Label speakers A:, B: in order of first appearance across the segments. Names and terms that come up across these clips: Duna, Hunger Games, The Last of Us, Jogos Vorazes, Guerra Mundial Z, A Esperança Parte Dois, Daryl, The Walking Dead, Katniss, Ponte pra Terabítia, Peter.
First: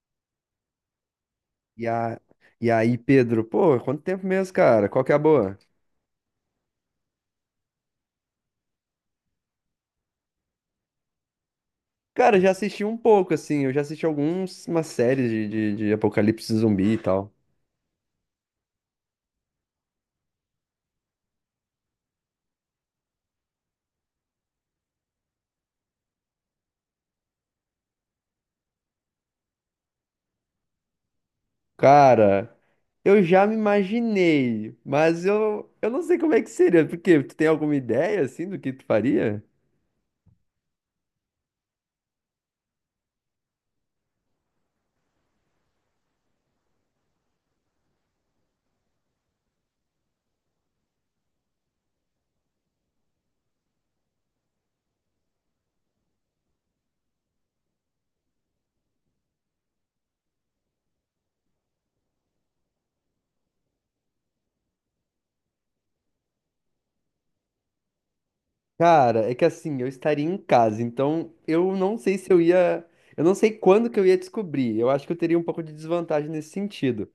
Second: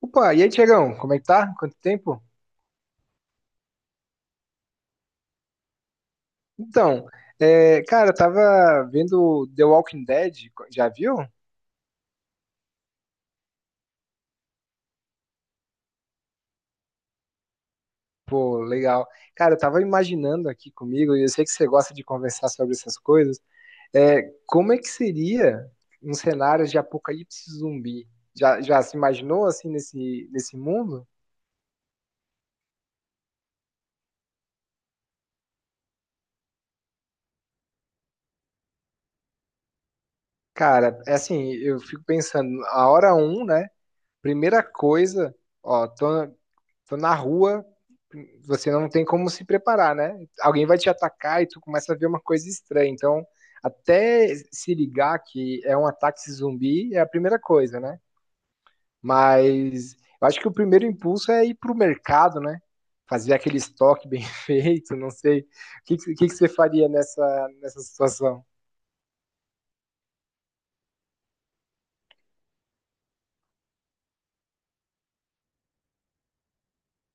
A: Opa, e aí, Tiagão, como é que tá? Quanto
B: E, a...
A: tempo?
B: e aí, Pedro, pô, quanto tempo mesmo, cara? Qual que é a boa?
A: Então, cara, eu tava vendo The Walking Dead, já viu?
B: Cara, eu já assisti um pouco, assim, eu já assisti algumas umas séries de apocalipse zumbi e tal.
A: Pô, legal. Cara, eu tava imaginando aqui comigo, e eu sei que você gosta de conversar sobre essas coisas, como é que seria um cenário de apocalipse zumbi? Já se imaginou, assim, nesse mundo?
B: Cara, eu já me imaginei, mas eu não sei como é que seria, porque tu tem alguma ideia, assim, do que tu faria?
A: Cara, é assim, eu fico pensando, a hora um, né? Primeira coisa, ó, tô, então, na rua, você não tem como se preparar, né? Alguém vai te atacar e tu começa a ver uma coisa estranha. Então, até se ligar que é um ataque zumbi é a primeira coisa, né? Mas eu acho que o primeiro impulso é ir pro mercado, né? Fazer aquele estoque bem feito, não sei. O que você faria nessa, nessa situação?
B: Cara, é que assim, eu estaria em casa, então eu não sei se eu ia. Eu não sei quando que eu ia descobrir. Eu acho que eu teria um pouco de desvantagem nesse sentido.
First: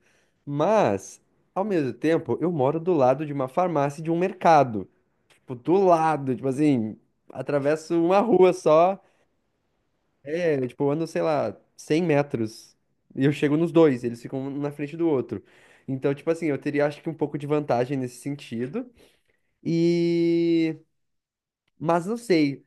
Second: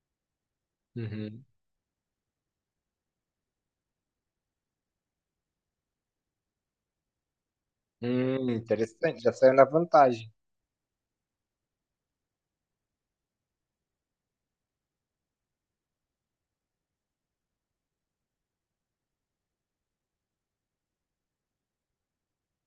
B: Mas,
A: Uhum.
B: ao mesmo tempo, eu moro do lado de uma farmácia e de um mercado. Tipo, do lado, tipo assim, atravesso uma rua só.
A: Interessante, já saiu na vantagem.
B: É, tipo, eu ando, sei lá, 100 metros. E eu chego nos dois, eles ficam um na frente do outro. Então, tipo assim, eu teria acho que um pouco de vantagem nesse sentido. E. Mas não sei.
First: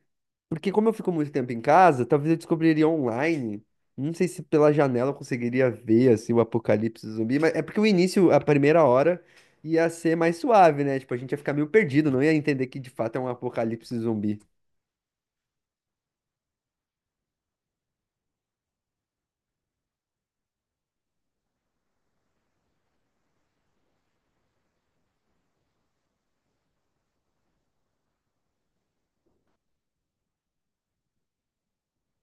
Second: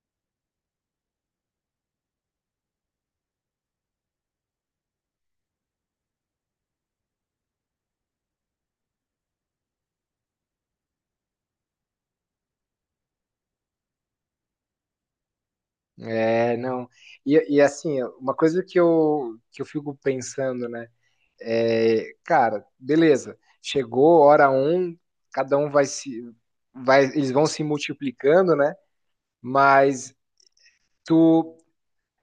B: Porque como eu fico muito tempo em casa, talvez eu descobriria online. Não sei se pela janela eu conseguiria ver assim o apocalipse zumbi, mas é porque o início, a primeira hora, ia ser mais suave, né? Tipo, a gente ia ficar meio perdido, não ia entender que de fato é um apocalipse zumbi.
A: É, não. E assim, uma coisa que eu fico pensando, né? É, cara, beleza. Chegou hora um, cada um vai se, vai, eles vão se multiplicando, né? Mas tu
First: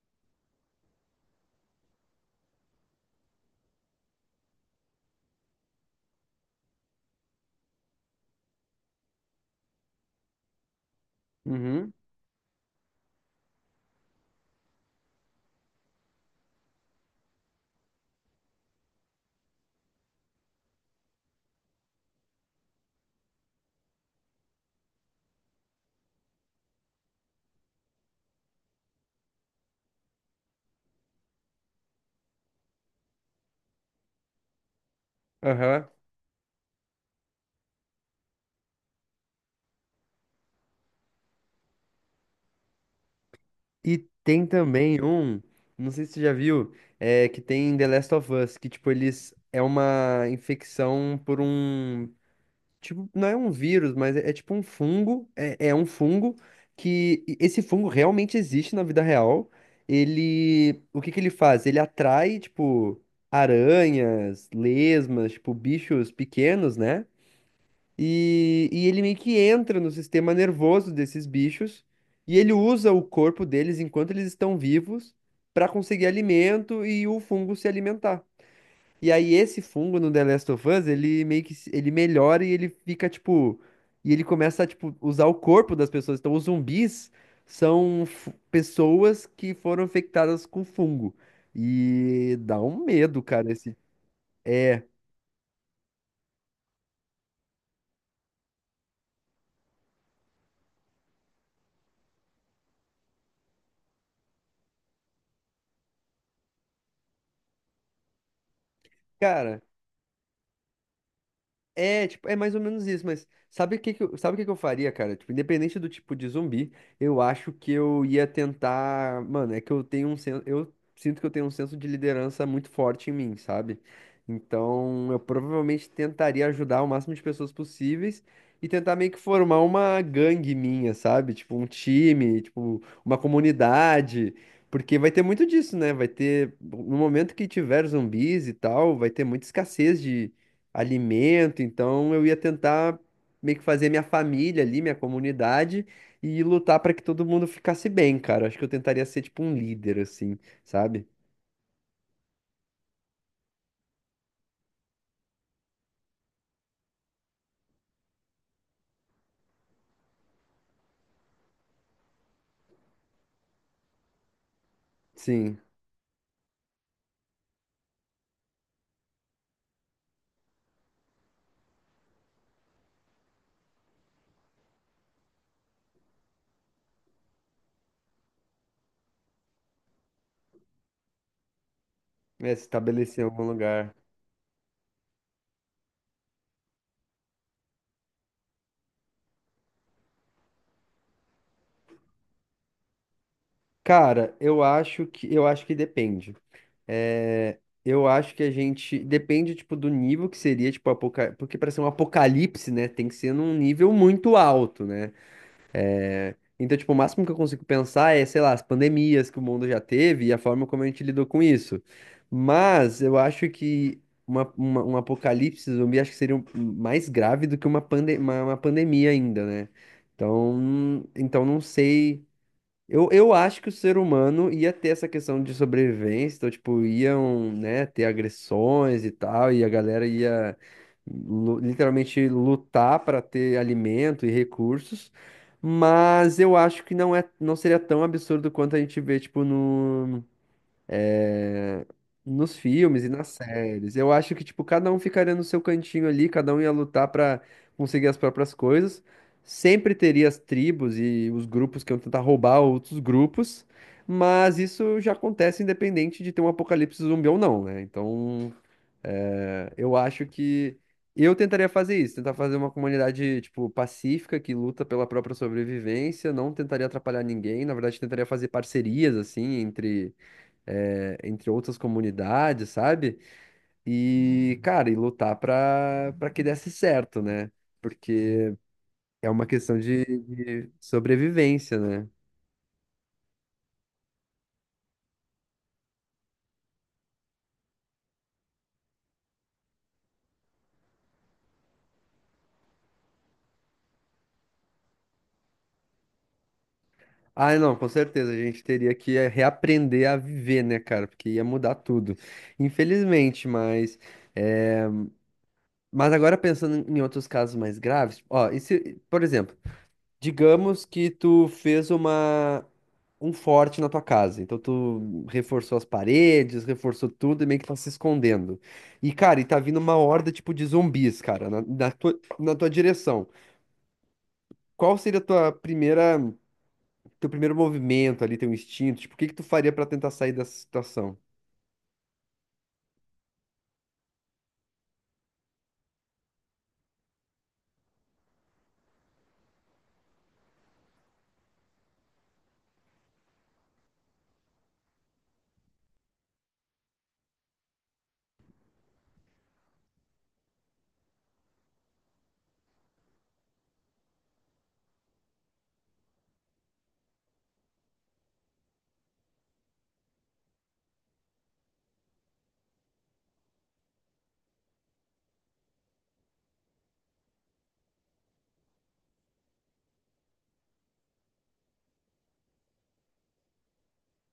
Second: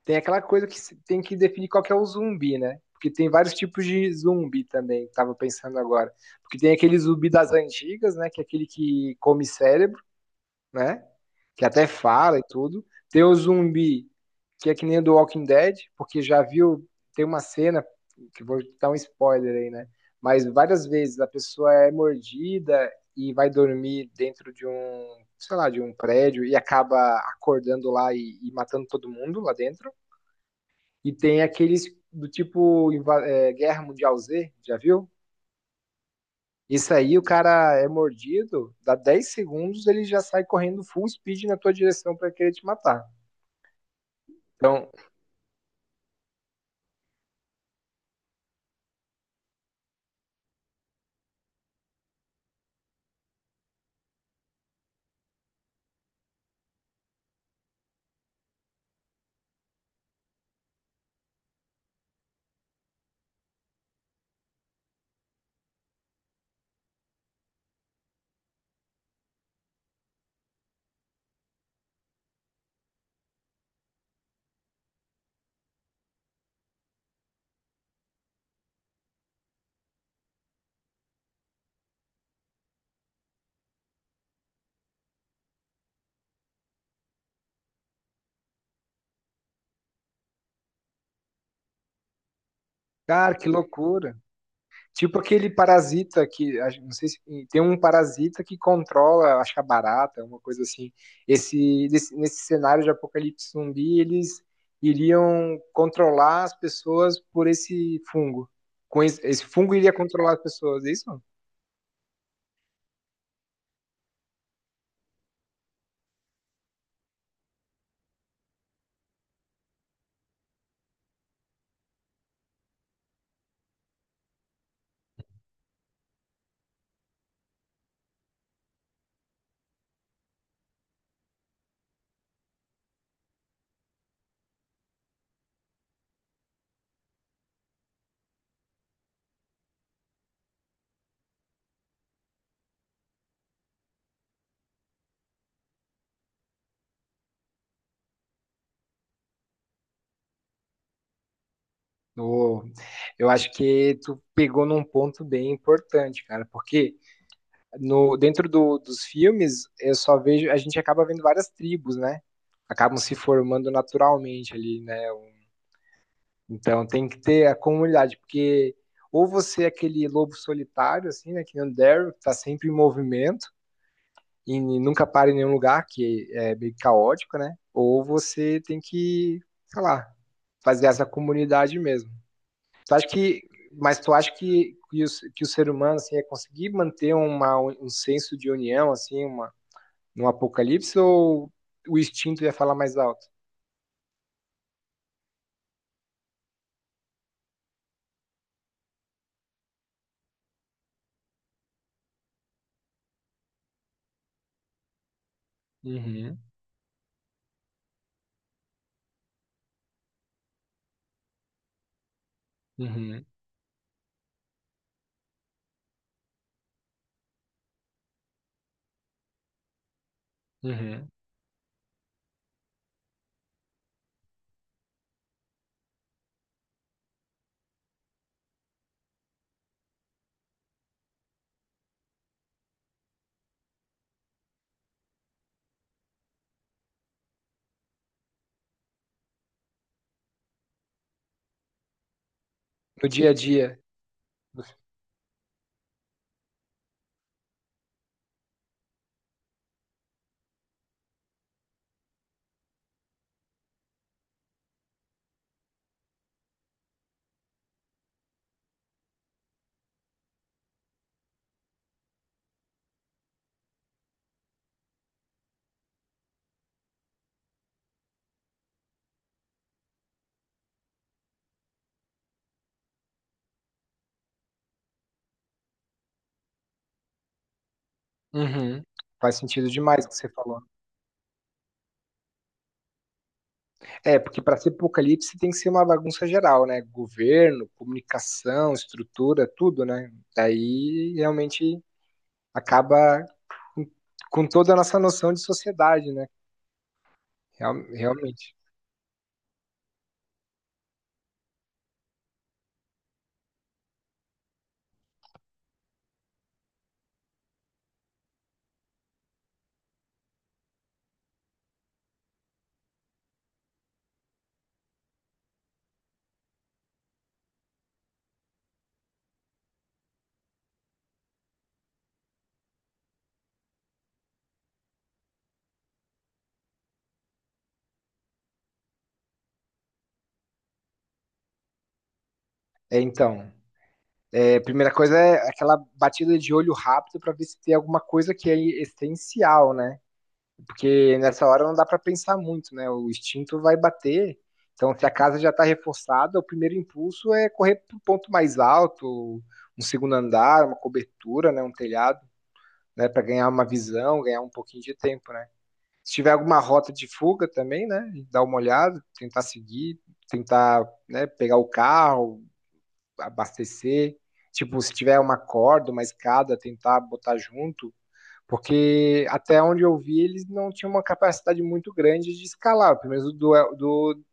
A: tem aquela coisa que se- tem que definir qual que é o zumbi, né? Porque tem vários tipos de zumbi também, tava pensando agora. Porque tem aquele zumbi das antigas, né? Que é aquele que come cérebro, né? Que até
B: Uhum.
A: fala e tudo. Tem o zumbi que é que nem o do Walking Dead, porque já viu, tem uma cena que vou dar um spoiler aí, né? Mas várias vezes a pessoa é mordida e vai dormir dentro de um, sei lá, de um prédio e acaba acordando lá e matando todo mundo lá dentro. E tem aqueles do tipo Guerra Mundial Z, já viu?
B: Aham.
A: Isso aí, o cara é mordido, dá 10 segundos, ele já sai correndo full speed na tua direção para querer te matar.
B: E tem
A: Então,
B: também não sei se você já viu, é que tem em The Last of Us, que tipo, eles é uma infecção por um. Tipo, não é um vírus, mas é tipo um fungo. É um fungo que. Esse fungo realmente existe na vida real. Ele. O que que ele faz? Ele atrai, tipo, aranhas, lesmas, tipo, bichos pequenos, né? E ele meio que entra no sistema nervoso desses bichos. E ele usa o corpo deles enquanto eles estão vivos para conseguir alimento e o fungo se alimentar. E aí esse fungo no The Last of Us, ele meio que ele melhora e ele fica tipo e ele começa a tipo usar o corpo das pessoas. Então os zumbis são pessoas que foram infectadas com fungo. E dá um medo,
A: cara, que
B: cara, esse
A: loucura.
B: é,
A: Tipo aquele parasita não sei se tem um parasita que controla, acho que a barata, uma coisa assim. Nesse cenário de apocalipse zumbi, eles iriam controlar as pessoas por esse fungo. Com esse
B: cara.
A: fungo iria controlar as pessoas, é isso?
B: É, tipo, é mais ou menos isso, mas sabe o que que eu, sabe o que que eu faria, cara? Tipo, independente do tipo de zumbi, eu acho que eu ia tentar, mano, é que eu tenho um senso, eu sinto que eu tenho um senso de liderança muito forte em mim, sabe? Então, eu provavelmente tentaria ajudar o máximo de pessoas possíveis e tentar meio que formar uma gangue minha, sabe? Tipo, um time, tipo, uma comunidade, porque vai ter muito disso, né? Vai ter, no momento que tiver zumbis e tal, vai ter muita escassez de alimento, então eu ia tentar meio que fazer minha família ali, minha comunidade e lutar para que todo mundo ficasse bem, cara. Acho que eu tentaria ser tipo um líder assim, sabe?
A: Ô, eu acho que tu pegou num ponto bem importante, cara, porque no, dentro dos filmes, eu só vejo, a gente acaba vendo várias tribos, né? Acabam se formando naturalmente ali, né?
B: Sim,
A: Então tem que ter a comunidade, porque ou você é aquele lobo solitário, assim, né? Que nem o Daryl, que tá sempre em movimento e nunca para em nenhum lugar, que é meio caótico, né? Ou você tem que, sei lá, fazer essa comunidade mesmo.
B: é se
A: Tu acha
B: estabelecer em
A: que,
B: algum lugar.
A: mas tu acha que o ser humano, assim, é conseguir manter um senso de união, assim, uma, no Apocalipse ou o instinto ia falar mais alto?
B: Cara, eu acho que depende. É, eu acho que a gente depende tipo do nível que seria, tipo apoca... porque para ser um apocalipse, né, tem que ser num nível muito alto, né?
A: Uhum,
B: Então, tipo, o máximo que eu consigo pensar é, sei lá, as pandemias que o mundo já teve e a forma como a gente lidou com isso. Mas eu
A: uhum,
B: acho que um apocalipse zumbi acho que seria mais grave do que uma pandemia ainda, né? Então,
A: uhum.
B: então não sei. Eu acho que o ser humano ia ter essa questão de sobrevivência, então, tipo, iam, né, ter agressões e tal, e a galera ia literalmente lutar para ter alimento e recursos, mas eu acho que não é, não seria tão absurdo quanto a gente vê, tipo, no, nos filmes e
A: No
B: nas
A: dia a dia.
B: séries. Eu acho que, tipo, cada um ficaria no seu cantinho ali, cada um ia lutar pra conseguir as próprias coisas. Sempre teria as tribos e os grupos que iam tentar roubar outros grupos, mas isso já acontece independente de ter um apocalipse zumbi ou não, né? Então, é, eu acho que eu tentaria fazer isso, tentar fazer uma comunidade, tipo, pacífica, que luta pela própria sobrevivência, não tentaria atrapalhar ninguém, na verdade, tentaria fazer parcerias, assim, entre outras comunidades, sabe? E, cara, e lutar para que desse certo, né? Porque
A: Uhum.
B: é
A: Faz
B: uma
A: sentido
B: questão de,
A: demais o que você falou.
B: de sobrevivência, né?
A: É, porque para ser apocalipse tem que ser uma bagunça geral, né? Governo, comunicação, estrutura, tudo, né? Daí realmente acaba com- com toda a nossa noção de sociedade, né?
B: Ah, não, com certeza, a
A: Realmente.
B: gente teria que reaprender a viver, né, cara? Porque ia mudar tudo. Infelizmente, eh, mas agora pensando em outros casos mais graves, ó, e se, por exemplo. Digamos que tu fez uma um forte na tua casa. Então tu reforçou as paredes, reforçou tudo e meio que tá se escondendo. E cara, e tá vindo uma horda tipo de zumbis, cara, na tua direção. Qual seria a tua primeira Teu primeiro movimento ali, teu instinto? Tipo, o que que tu faria pra tentar sair dessa situação?
A: É, então, a primeira coisa é aquela batida de olho rápido para ver se tem alguma coisa que é essencial, né? Porque nessa hora não dá para pensar muito, né? O instinto vai bater. Então, se a casa já está reforçada, o primeiro impulso é correr para um ponto mais alto, um segundo andar, uma cobertura, né? Um telhado, né? Para ganhar uma visão, ganhar um pouquinho de tempo, né? Se tiver alguma rota de fuga também, né? Dar uma olhada, tentar seguir, tentar, né, pegar o carro, abastecer. Tipo, se tiver uma corda, uma escada, tentar botar junto, porque até onde eu vi, eles não tinham uma capacidade muito grande de escalar, pelo menos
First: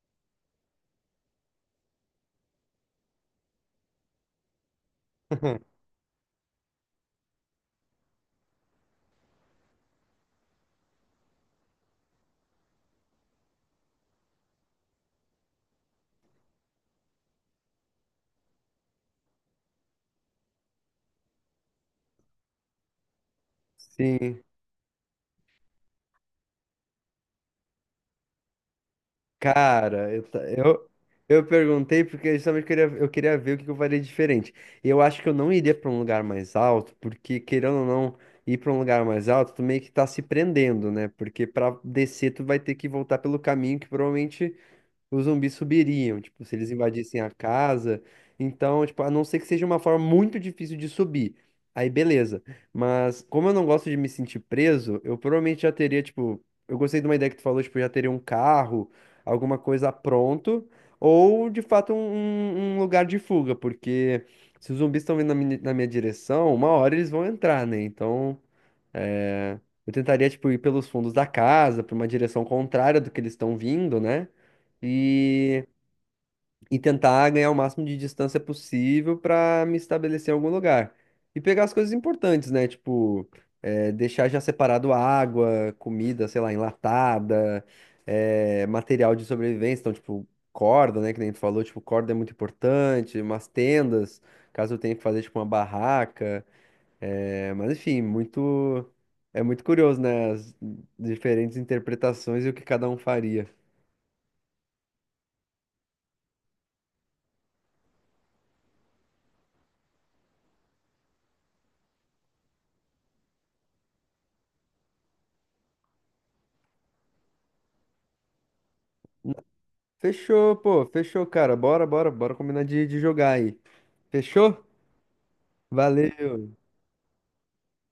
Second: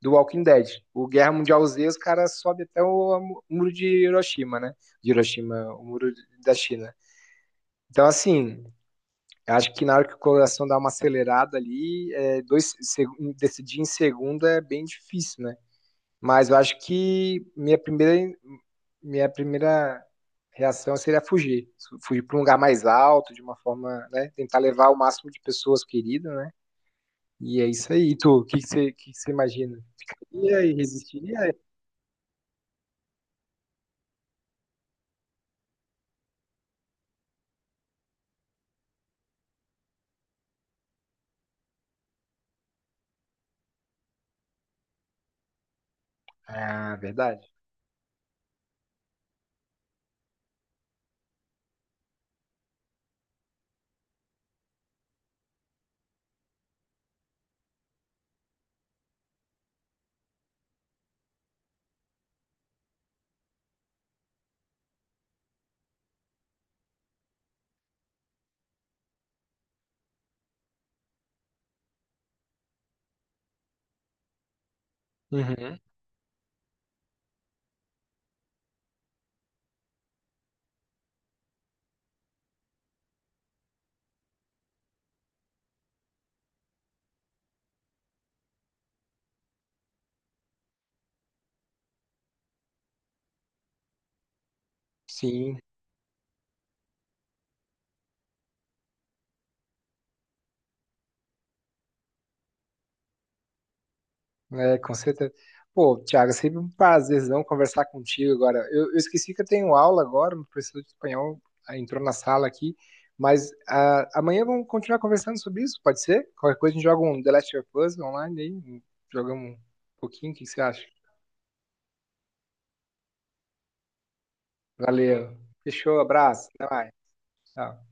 A: do Walking Dead. O Guerra Mundial Z, os caras sobem até o muro de Hiroshima, né? De Hiroshima, o muro da China. Então, assim, eu acho que na hora que o coração dá uma acelerada ali, decidir em segunda é bem difícil, né? Mas eu acho que minha primeira reação seria fugir. Fugir para um lugar mais alto, de uma forma, né?
B: Sim.
A: Tentar levar o máximo de pessoas queridas, né? E é isso aí. E tu, o que que você imagina?
B: Cara,
A: Ficaria e
B: eu
A: resistiria?
B: perguntei porque justamente eu queria ver o que que eu faria diferente. E eu acho que eu não iria para um lugar mais alto, porque querendo ou não ir para um lugar mais alto, tu meio que tá se prendendo, né? Porque para descer tu vai ter que voltar pelo caminho que provavelmente os zumbis subiriam, tipo, se eles
A: Ah,
B: invadissem a
A: verdade.
B: casa. Então, tipo, a não ser que seja uma forma muito difícil de subir. Aí, beleza. Mas, como eu não gosto de me sentir preso, eu provavelmente já teria, tipo, eu gostei de uma ideia que tu falou, tipo, já teria um carro, alguma coisa pronto, ou de fato um lugar de fuga, porque se os zumbis estão vindo na minha direção, uma hora eles vão entrar, né? Então. É, eu tentaria, tipo, ir pelos fundos da casa, para uma direção contrária do que eles estão vindo, né? E,
A: Uhum.
B: e tentar ganhar o máximo de distância possível para me estabelecer em algum lugar. E pegar as coisas importantes, né? Tipo, deixar já separado água, comida, sei lá, enlatada, material de sobrevivência. Então, tipo, corda, né? Que nem tu falou, tipo, corda é muito importante, umas tendas, caso eu tenha que fazer, tipo, uma
A: Sim.
B: barraca. É, mas enfim, muito é muito curioso, né? As diferentes interpretações e o que cada um faria.
A: É, com certeza. Pô, Thiago, é sempre um prazerzão conversar contigo agora. Eu esqueci que eu tenho aula agora, meu professor de espanhol ah, entrou na sala aqui, mas ah, amanhã vamos continuar conversando sobre isso, pode ser? Qualquer coisa a gente joga um The Last of Us online aí, jogamos um pouquinho, o que que
B: Fechou,
A: você acha?
B: pô, fechou, cara. Bora, bora, bora combinar de jogar aí. Fechou?
A: Valeu. Fechou, abraço,
B: Valeu.
A: até mais. Tchau.